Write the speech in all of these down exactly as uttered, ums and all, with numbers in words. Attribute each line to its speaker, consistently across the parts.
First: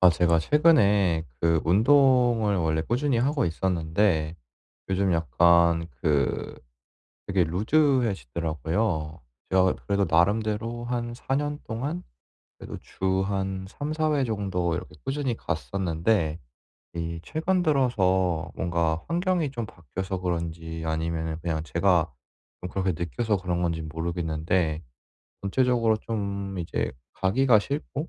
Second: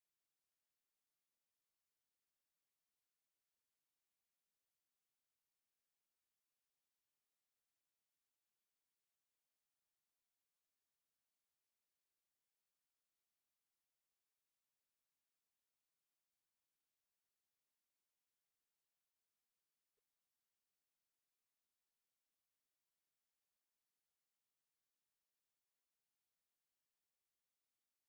Speaker 1: 아, 제가 최근에 그 운동을 원래 꾸준히 하고 있었는데 요즘 약간 그 되게 루즈해지더라고요. 제가 그래도 나름대로 한 사 년 동안 그래도 주 한 삼사 회 정도 이렇게 꾸준히 갔었는데, 이 최근 들어서 뭔가 환경이 좀 바뀌어서 그런지 아니면은 그냥 제가 좀 그렇게 느껴서 그런 건지 모르겠는데, 전체적으로 좀 이제 가기가 싫고,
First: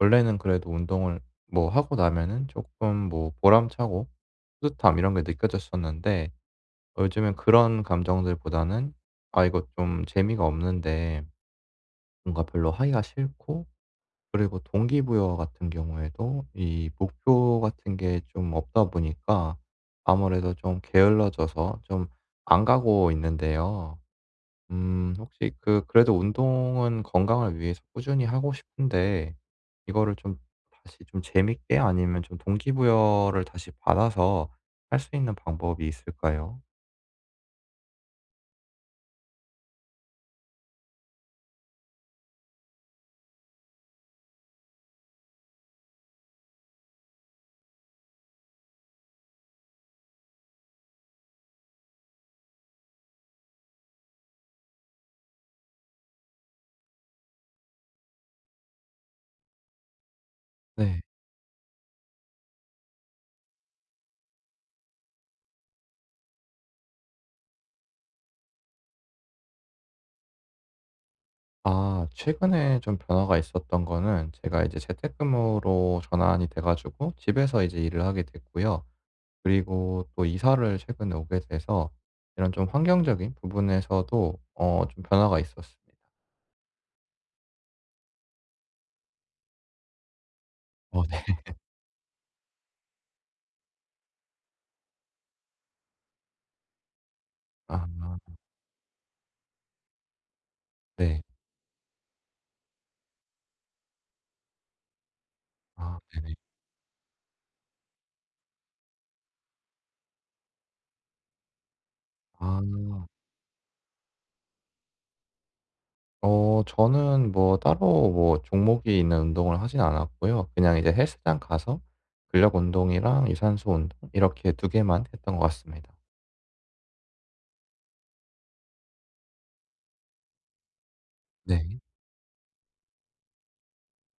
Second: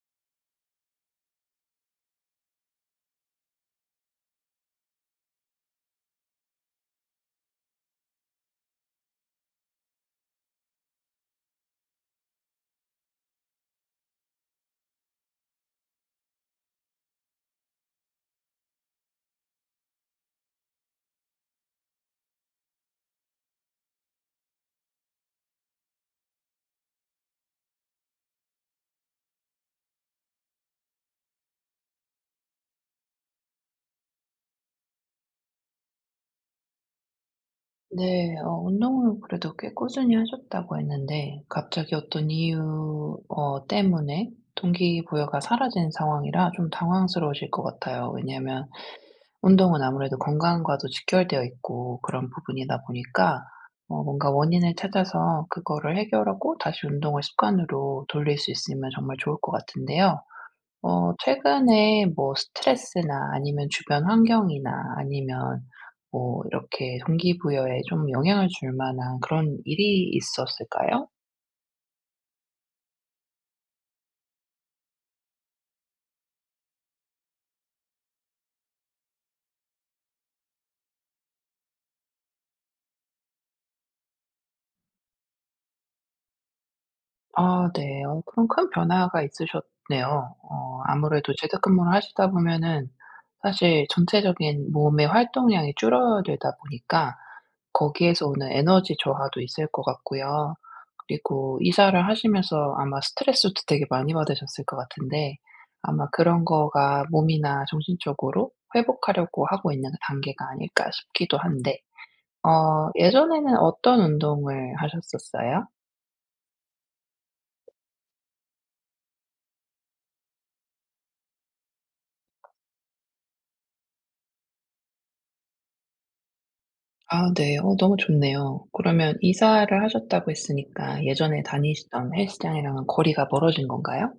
Speaker 1: 원래는 그래도 운동을 뭐 하고 나면은 조금 뭐 보람차고 뿌듯함 이런 게 느껴졌었는데, 어 요즘엔 그런 감정들보다는 '아 이거 좀 재미가 없는데, 뭔가 별로 하기가 싫고, 그리고 동기부여 같은 경우에도 이 목표 같은 게 좀 없다 보니까 아무래도 좀 게을러져서 좀 안 가고 있는데요. 음 혹시 그 그래도 운동은 건강을 위해서 꾸준히 하고 싶은데, 이거를 좀 다시 좀 재밌게 아니면 좀 동기부여를 다시 받아서 할 수 있는 방법이 있을까요?
Speaker 2: 네. 어 운동을 그래도 꽤 꾸준히 하셨다고 했는데 갑자기 어떤 이유 어 때문에 동기부여가 사라진 상황이라 좀 당황스러우실 것 같아요. 왜냐하면 운동은 아무래도 건강과도 직결되어 있고 그런 부분이다 보니까 어 뭔가 원인을 찾아서 그거를 해결하고 다시 운동을 습관으로 돌릴 수 있으면 정말 좋을 것 같은데요.
Speaker 1: 네.
Speaker 2: 어 최근에 뭐 스트레스나 아니면 주변 환경이나 아니면 뭐 이렇게 동기부여에 좀 영향을 줄 만한 그런 일이 있었을까요?
Speaker 1: 아, 최근에 좀 변화가 있었던 거는 제가 이제 재택근무로 전환이 돼 가지고 집에서 이제 일을 하게 됐고요. 그리고 또 이사를 최근에 오게 돼서 이런 좀 환경적인 부분에서도 어 좀 변화가 있었습니다.
Speaker 2: 아, 네. 어 그럼 큰 변화가 있으셨네요. 어
Speaker 1: 어 네.
Speaker 2: 아무래도 재택근무를 하시다 보면은 사실 전체적인 몸의 활동량이 줄어들다 보니까
Speaker 1: 아
Speaker 2: 거기에서 오는 에너지 저하도 있을 것 같고요.
Speaker 1: 네.
Speaker 2: 그리고 이사를 하시면서 아마 스트레스도 되게 많이 받으셨을 것 같은데,
Speaker 1: 아
Speaker 2: 아마
Speaker 1: 네네.
Speaker 2: 그런 거가 몸이나 정신적으로 회복하려고 하고 있는 단계가 아닐까 싶기도 한데, 어
Speaker 1: 아.
Speaker 2: 예전에는 어떤 운동을 하셨었어요?
Speaker 1: 어 저는 뭐 따로 뭐 종목이 있는 운동을 하진 않았고요. 그냥 이제 헬스장 가서 근력 운동이랑 유산소 운동 이렇게 두 개만 했던 것 같습니다.
Speaker 2: 아, 네. 어 너무 좋네요. 그러면 이사를 하셨다고 했으니까 예전에
Speaker 1: 네.
Speaker 2: 다니시던 헬스장이랑은 거리가 멀어진 건가요?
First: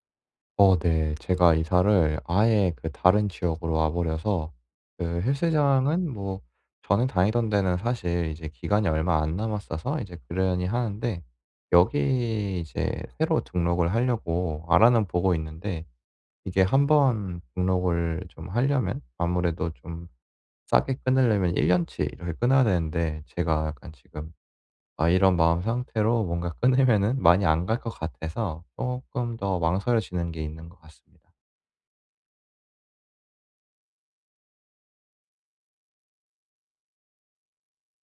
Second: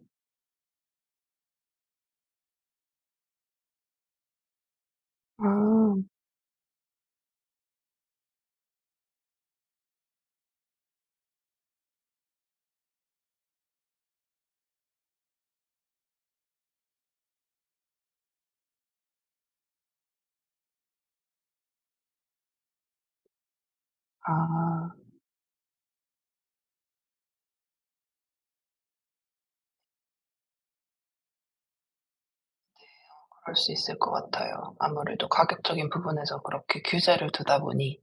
Speaker 1: 어 네. 제가 이사를 아예 그 다른 지역으로 와 버려서 그
Speaker 2: 아.
Speaker 1: 헬스장은 뭐, 저는 다니던 데는 사실 이제 기간이 얼마 안 남았어서 이제 그러니 하는데, 여기 이제 새로 등록을 하려고 알아는 보고 있는데, 이게 한번 등록을 좀 하려면 아무래도 좀 싸게 끊으려면 1 년치 이렇게 끊어야 되는데 제가 약간 지금,
Speaker 2: 아.
Speaker 1: 아 이런 마음 상태로 뭔가 끊으면은 많이 안 갈 것 같아서 쪼끔 더 망설여지는 게 있는 것 같습니다.
Speaker 2: 그럴 수 있을 것 같아요. 아무래도 가격적인 부분에서 그렇게 규제를 두다 보니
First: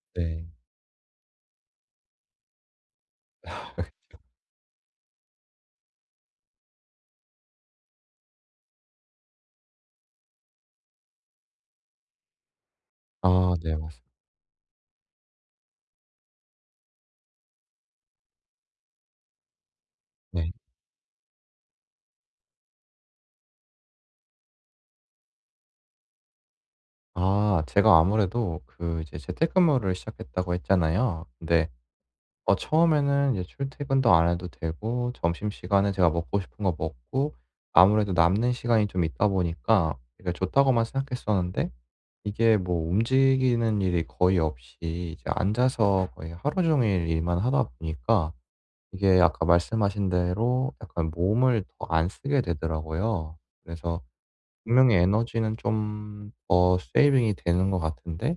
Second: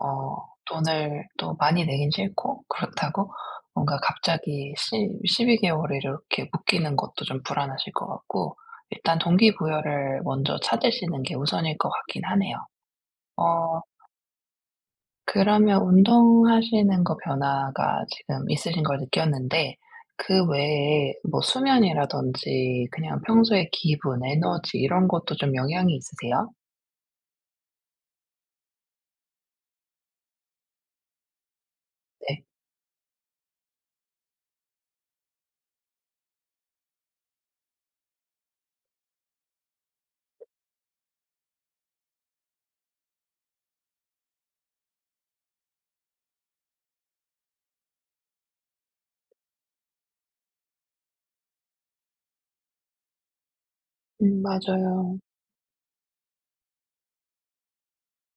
Speaker 2: 어
Speaker 1: 네.
Speaker 2: 돈을 또 많이 내긴 싫고, 그렇다고 뭔가 갑자기 시 십이 개월을 이렇게 묶이는 것도 좀 불안하실 것 같고, 일단 동기부여를 먼저 찾으시는 게 우선일 것 같긴 하네요.
Speaker 1: 아 네,
Speaker 2: 어
Speaker 1: 맞습니다.
Speaker 2: 그러면 운동하시는 거 변화가 지금 있으신 걸 느꼈는데, 그
Speaker 1: 네.
Speaker 2: 외에 뭐 수면이라든지 그냥 평소의 기분, 에너지 이런 것도 좀 영향이 있으세요?
Speaker 1: 아, 제가 아무래도 그 이제 재택근무를 시작했다고 했잖아요. 근데
Speaker 2: 네.
Speaker 1: 어 처음에는 이제 출퇴근도 안 해도 되고 점심시간에 제가 먹고 싶은 거 먹고 아무래도 남는 시간이 좀 있다 보니까 이게 좋다고만 생각했었는데, 이게 뭐 움직이는 일이 거의 없이 이제 앉아서 거의 하루 종일 일만 하다 보니까 이게 아까 말씀하신 대로 약간 몸을 더 안 쓰게 되더라고요. 그래서
Speaker 2: 음
Speaker 1: 분명히
Speaker 2: 맞아요.
Speaker 1: 에너지는 좀 더 세이빙이 되는 것 같은데,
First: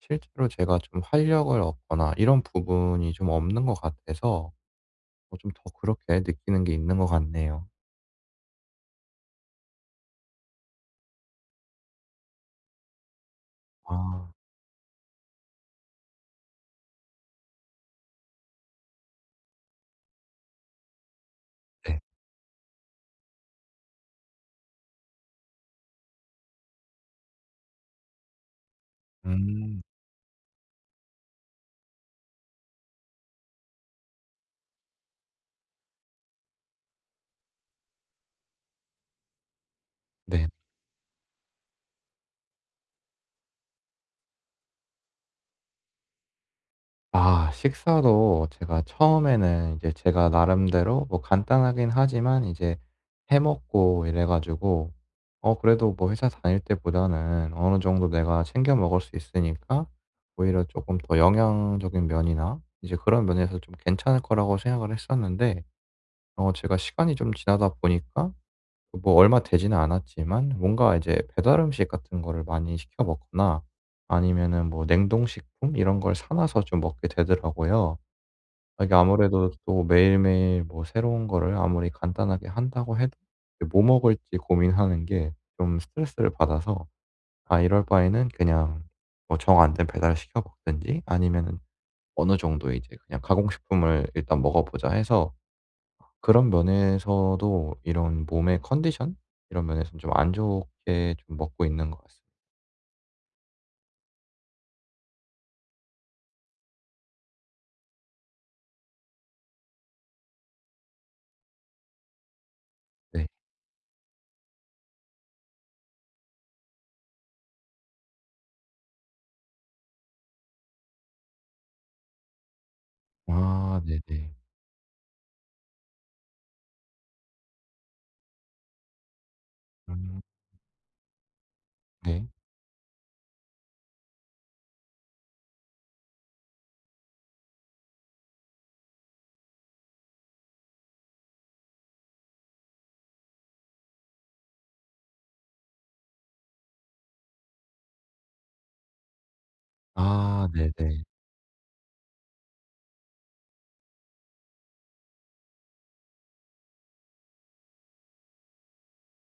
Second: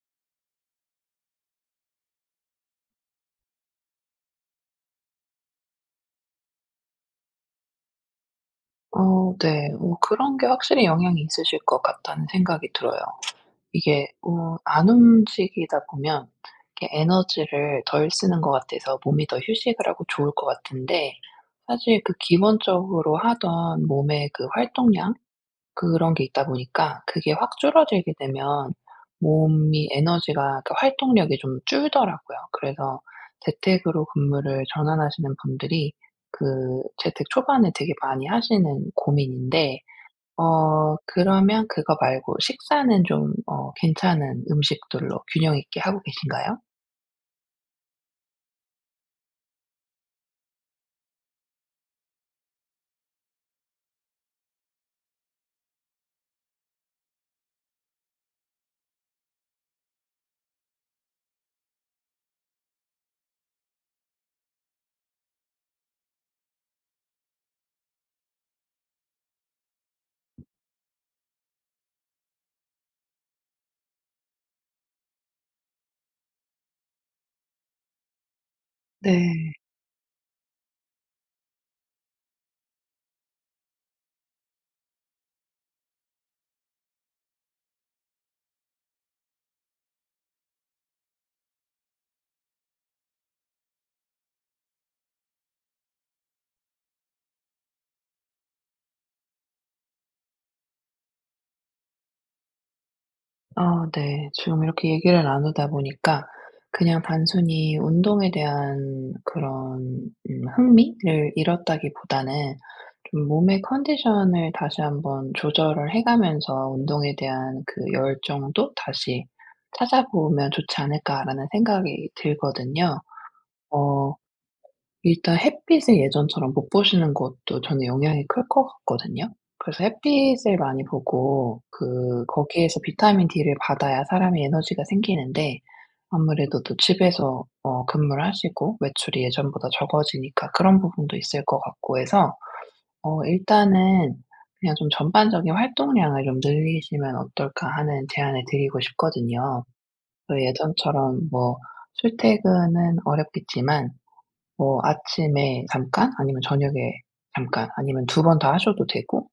Speaker 1: 실제로 제가 좀 활력을 얻거나 이런 부분이 좀 없는 것 같아서 어 좀 더 그렇게 느끼는 게 있는 것 같네요.
Speaker 2: 어 네. 어 그런 게 확실히 영향이 있으실 것 같다는 생각이 들어요. 이게
Speaker 1: 아
Speaker 2: 어 안 움직이다 보면 이렇게 에너지를 덜 쓰는 것 같아서 몸이 더 휴식을 하고 좋을 것 같은데,
Speaker 1: 네.
Speaker 2: 사실 그 기본적으로 하던 몸의 그 활동량, 그런 게 있다 보니까 그게 확 줄어들게 되면
Speaker 1: 음.
Speaker 2: 몸이 에너지가, 그러니까 활동력이 좀 줄더라고요. 그래서 재택으로 근무를 전환하시는 분들이 그 재택 초반에 되게 많이 하시는 고민인데,
Speaker 1: 네.
Speaker 2: 어 그러면 그거 말고 식사는 좀 어 괜찮은 음식들로 균형 있게 하고 계신가요?
Speaker 1: 아, 식사도 제가 처음에는 이제 제가 나름대로 뭐 간단하긴 하지만 이제 해 먹고 이래 가지고 어 그래도 뭐 회사 다닐 때보다는 어느 정도 내가 챙겨 먹을 수 있으니까 오히려 조금 더 영양적인 면이나 이제 그런 면에서 좀 괜찮을 거라고 생각을 했었는데, 어 제가 시간이 좀 지나다 보니까 뭐 얼마 되지는 않았지만 뭔가 이제 배달 음식 같은 거를 많이 시켜 먹거나 아니면은 뭐 냉동식품 이런 걸 사 놔서 좀 먹게 되더라고요. 이게 아무래도
Speaker 2: 네.
Speaker 1: 또 매일매일 뭐 새로운 거를 아무리 간단하게 한다고 해도 이뭐 먹을지 고민하는 게 좀 스트레스를 받아서, 아 이럴 바에는 그냥 뭐 정 안된 배달을 시켜 먹든지 아니면은 어느 정도 이제 그냥 가공식품을 일단 먹어 보자 해서 그런 면에서도 이런 몸의 컨디션 이런 면에서는 좀 안 좋게 좀 먹고 있는 것 같습니다.
Speaker 2: 아, 네. 지금 이렇게 얘기를 나누다 보니까 그냥 단순히 운동에 대한 그런 음 흥미를 잃었다기보다는
Speaker 1: 네.
Speaker 2: 좀 몸의 컨디션을 다시 한번 조절을 해 가면서 운동에 대한 그 열정도 다시 찾아보면 좋지 않을까라는 생각이 들거든요.
Speaker 1: 아
Speaker 2: 어
Speaker 1: 네네.
Speaker 2: 일단 햇빛을 예전처럼 못 보시는 것도 저는 영향이 클 것 같거든요. 그래서
Speaker 1: 음
Speaker 2: 햇빛을 많이 보고 그
Speaker 1: 네.
Speaker 2: 거기에서 비타민 D를 받아야 사람이 에너지가 생기는데, 아무래도 또 집에서 어 근무를 하시고 외출이 예전보다 적어지니까 그런 부분도 있을 것 같고 해서 어 일단은 그냥 좀 전반적인 활동량을 좀 늘리시면 어떨까 하는 제안을 드리고 싶거든요. 그
Speaker 1: 아 네네.
Speaker 2: 예전처럼 뭐 출퇴근은 어렵겠지만, 뭐 아침에 잠깐, 아니면 저녁에 잠깐, 아니면 두 번 다 하셔도 되고,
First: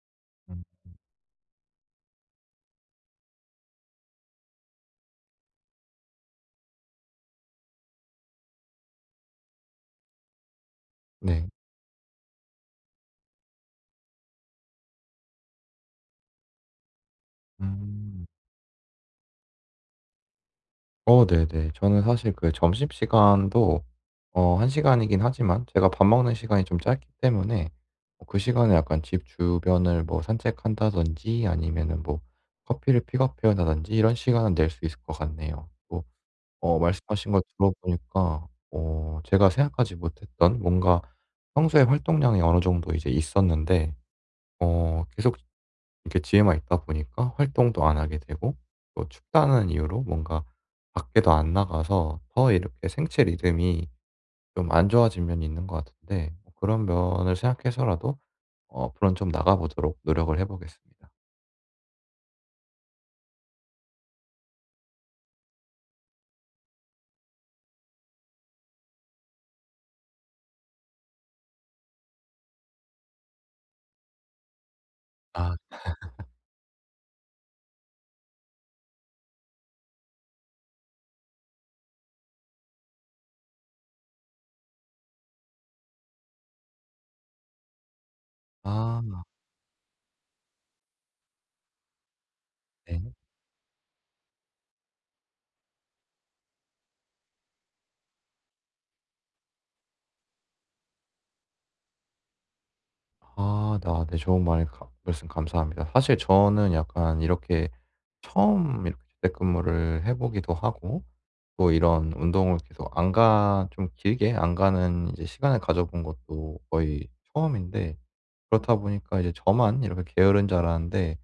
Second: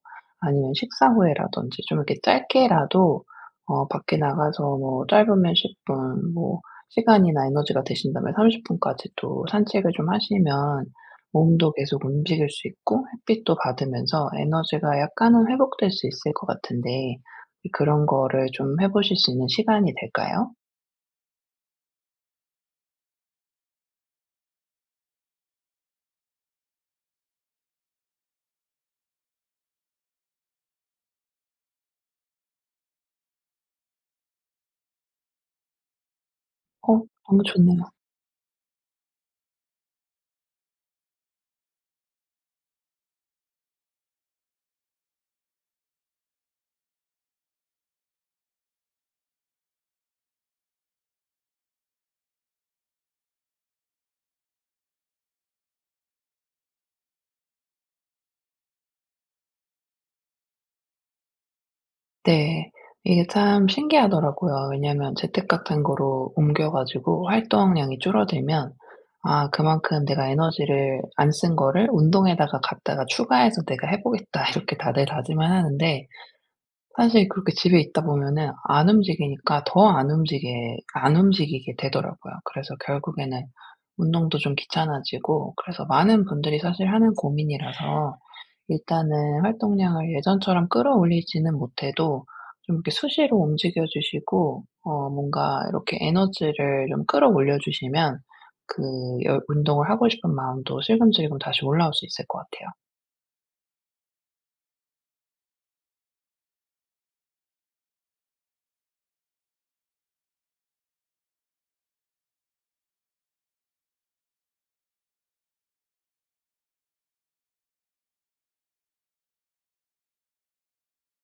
Speaker 1: 음
Speaker 2: 아니면 식사 후에라든지 좀 이렇게 짧게라도 어 밖에 나가서 뭐 짧으면 십 분, 뭐 시간이나 에너지가 되신다면 삼십 분까지 또 산책을 좀 하시면
Speaker 1: 네.
Speaker 2: 몸도 계속 움직일 수 있고 햇빛도 받으면서 에너지가 약간은 회복될 수 있을 것 같은데, 그런
Speaker 1: 음.
Speaker 2: 거를 좀 해 보실 수 있는 시간이 될까요?
Speaker 1: 어 네네. 저는 사실 그 점심시간도 어 한 시간 시간이긴 하지만 제가 밥 먹는 시간이 좀 짧기 때문에 어 그 시간에 약간 집 주변을 뭐 산책한다든지 아니면은 뭐 커피를 픽업해 온다든지 이런 시간은 낼 수 있을 것 같네요. 뭐 어
Speaker 2: 어
Speaker 1: 말씀하신 걸
Speaker 2: 너무 좋네요.
Speaker 1: 들어보니까 어 제가 생각하지 못했던 뭔가 평소에 활동량이 어느 정도 이제 있었는데, 어 계속 이렇게 집에만 있다 보니까 활동도 안 하게 되고 또 춥다는 이유로 뭔가 밖에도 안 나가서 더 이렇게 생체 리듬이 좀 안 좋아진 면이 있는 것 같은데, 뭐 그런 면을 생각해서라도 어 앞으로는 좀 나가 보도록 노력을 해 보겠습니다.
Speaker 2: 네. 이게 참 신기하더라고요. 왜냐면 재택 같은 거로 옮겨 가지고 활동량이 줄어들면, 아, 그만큼 내가 에너지를 안 쓴 거를 운동에다가 갖다가 추가해서 '내가 해 보겠다.' 이렇게 다들 다짐을
Speaker 1: 아.
Speaker 2: 하는데, 사실 그렇게 집에 있다 보면은 안 움직이니까 더 안 움직이게 안 움직이게 되더라고요. 그래서 결국에는 운동도 좀 귀찮아지고, 그래서 많은 분들이 사실 하는 고민이라서
Speaker 1: 아
Speaker 2: 일단은 활동량을 예전처럼 끌어올리지는 못해도 좀 이렇게
Speaker 1: 네.
Speaker 2: 수시로 움직여 주시고 어 뭔가 이렇게 에너지를 좀 끌어올려 주시면 그 여 운동을 하고 싶은 마음도 슬금슬금 다시 올라올 수 있을 것 같아요.
Speaker 1: 아 나 네. 좋은 말 가 말씀 감사합니다. 사실 저는 약간 이렇게 처음 이렇게 재택근무를 해 보기도 하고 또 이런 운동을 계속 안 가 좀 길게 안 가는 이제 시간을 가져 본 것도 거의 처음인데, 그렇다 보니까 이제 저만 이렇게 게으른 줄 알았는데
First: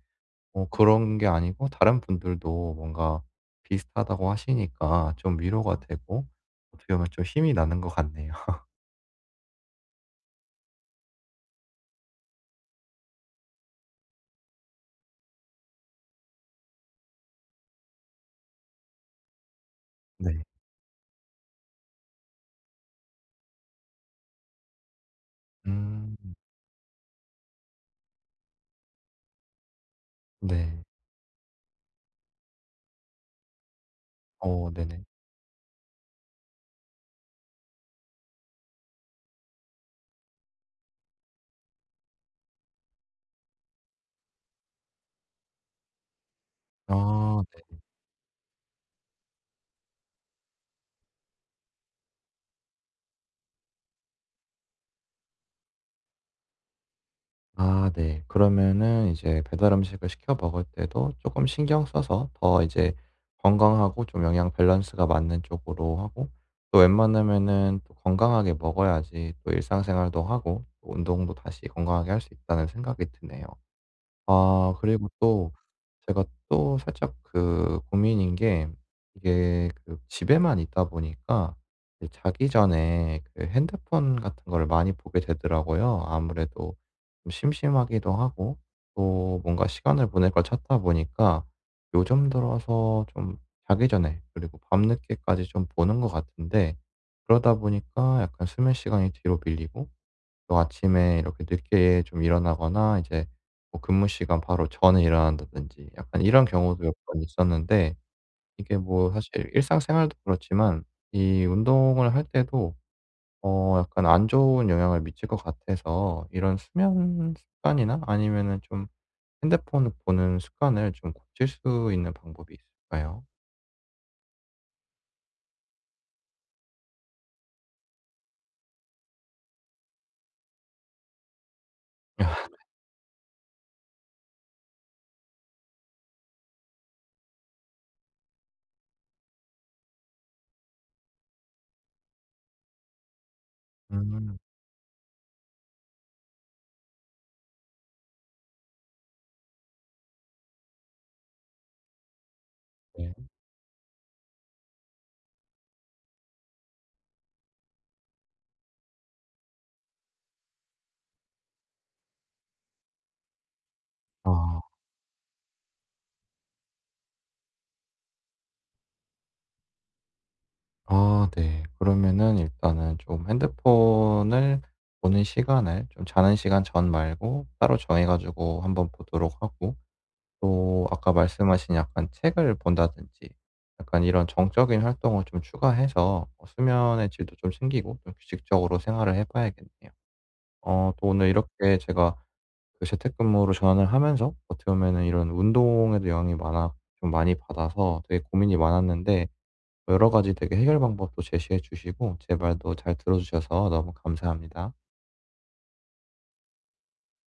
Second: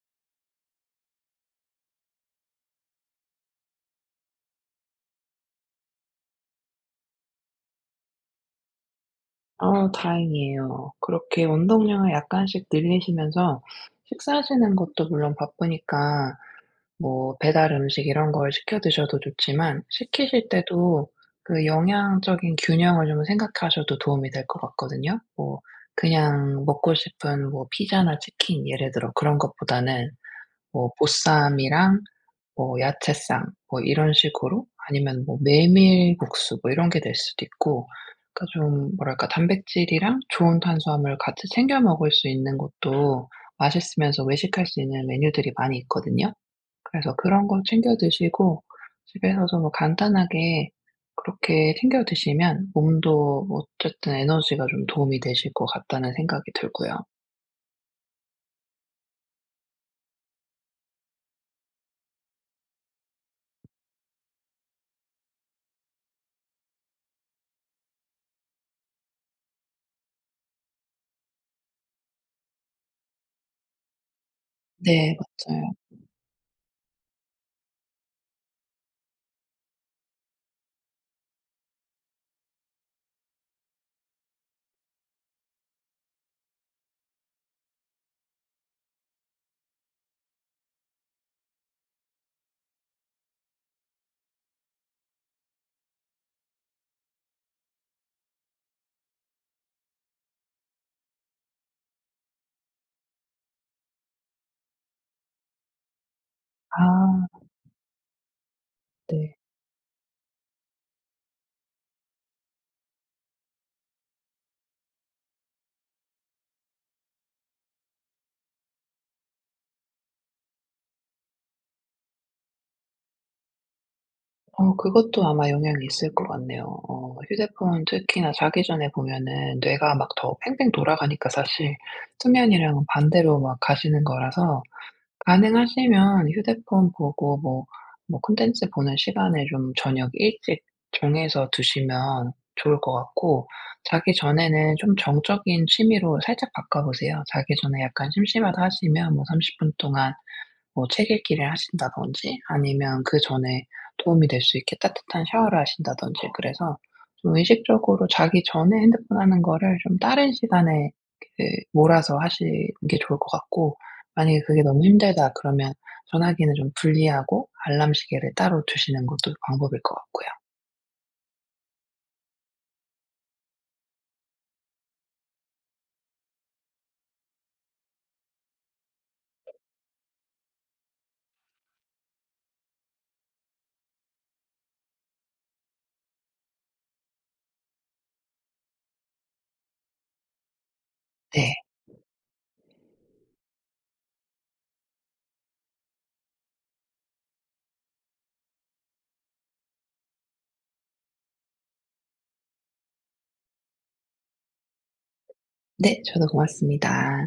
Speaker 1: 어 그런 게 아니고 다른 분들도 뭔가 비슷하다고 하시니까 좀 위로가 되고 어떻게 보면 좀 힘이 나는 것 같네요.
Speaker 2: 아, 다행이에요. 그렇게 운동량을 약간씩 늘리시면서 식사하시는 것도 물론 바쁘니까 뭐 배달 음식 이런 걸 시켜 드셔도 좋지만,
Speaker 1: 네.
Speaker 2: 시키실 때도 그 영양적인 균형을 좀 생각하셔도 도움이 될 것 같거든요. 뭐
Speaker 1: 음.
Speaker 2: 그냥 먹고 싶은 뭐 피자나 치킨 예를 들어 그런 것보다는
Speaker 1: 네.
Speaker 2: 뭐 보쌈이랑 뭐 야채쌈 뭐 이런 식으로,
Speaker 1: 어 네네.
Speaker 2: 아니면 뭐 메밀국수 뭐 이런 게 될 수도 있고, 그러니까 좀 뭐랄까 단백질이랑 좋은 탄수화물 같이 챙겨 먹을 수 있는 것도 맛있으면서 외식할 수 있는 메뉴들이 많이 있거든요. 그래서
Speaker 1: 아.
Speaker 2: 그런 거 챙겨 드시고 집에서도 뭐 간단하게 그렇게 챙겨 드시면 몸도 어쨌든 에너지가 좀 도움이 되실 것 같다는 생각이 들고요.
Speaker 1: 아 네. 그러면은 이제 배달 음식을 시켜 먹을 때도 조금 신경 써서 더 이제 건강하고 좀 영양 밸런스가 맞는 쪽으로 하고, 또 웬만하면은 또 건강하게 먹어야지 또 일상생활도 하고 또 운동도 다시 건강하게 할 수 있다는 생각이 드네요. 아, 그리고
Speaker 2: 네,
Speaker 1: 또
Speaker 2: 맞아요.
Speaker 1: 제가 또 살짝 그 고민인 게, 이게 그 집에만 있다 보니까 이제 자기 전에 그 핸드폰 같은 걸 많이 보게 되더라고요. 아무래도 좀 심심하기도 하고 또 뭔가 시간을 보낼 걸 찾다 보니까 요즘 들어서 좀 자기 전에 그리고 밤늦게까지 좀 보는 것 같은데, 그러다 보니까 약간 수면 시간이 뒤로 밀리고 또 아침에 이렇게 늦게 좀 일어나거나 이제 뭐 근무 시간 바로 전에 일어난다든지 약간 이런 경우도 몇 번
Speaker 2: 아,
Speaker 1: 있었는데, 이게 뭐
Speaker 2: 네.
Speaker 1: 사실 일상생활도 그렇지만 이 운동을 할 때도 어 약간 안 좋은 영향을 미칠 것 같아서 이런 수면 습관이나 아니면은 좀 핸드폰을 보는 습관을 좀 고칠 수 있는 방법이 있을까요?
Speaker 2: 어 그것도 아마 영향이 있을 것 같네요. 어 휴대폰 특히나 자기 전에 보면은 뇌가 막 더 팽팽 돌아가니까, 사실 수면이랑은 반대로 막 가시는 거라서 가능하시면 휴대폰 보고 뭐 뭐 콘텐츠 보는 시간을 좀 저녁 일찍 정해서 두시면 좋을 것 같고, 자기
Speaker 1: 음
Speaker 2: 전에는 좀 정적인 취미로 살짝 바꿔 보세요. 자기 전에 약간 심심하다 하시면 뭐 삼십 분 동안 뭐 책 읽기를 하신다든지, 아니면
Speaker 1: 네.
Speaker 2: 그전에 도움이 될 수 있게 따뜻한 샤워를 하신다든지, 그래서 좀 의식적으로 자기 전에 핸드폰 하는 거를 좀 다른 시간에 그 몰아서 하시는 게 좋을 것 같고, 만약에
Speaker 1: 아.
Speaker 2: 그게 너무 힘들다 그러면 전화기는 좀 분리하고 알람 시계를 따로 두시는 것도 방법일 것 같고요.
Speaker 1: 아 네. 그러면은 일단은 좀 핸드폰을 보는 시간을 좀 자는 시간 전 말고 따로 정해 가지고 한번 보도록 하고, 또 아까 말씀하신 약간 책을 본다든지 약간 이런 정적인 활동을 좀 추가해서 어 수면의 질도 좀 챙기고 좀 규칙적으로 생활을 해 봐야겠네요. 어 또 오늘
Speaker 2: 네.
Speaker 1: 이렇게 제가 그 재택근무로 전환을 하면서 어떻게 보면은 이런 운동에도 영향이 많아 좀 많이 받아서 되게 고민이 많았는데, 여러 가지 되게 해결 방법도 제시해 주시고 제 말도 잘 들어주셔서 너무 감사합니다.
Speaker 2: 네. 저도 고맙습니다.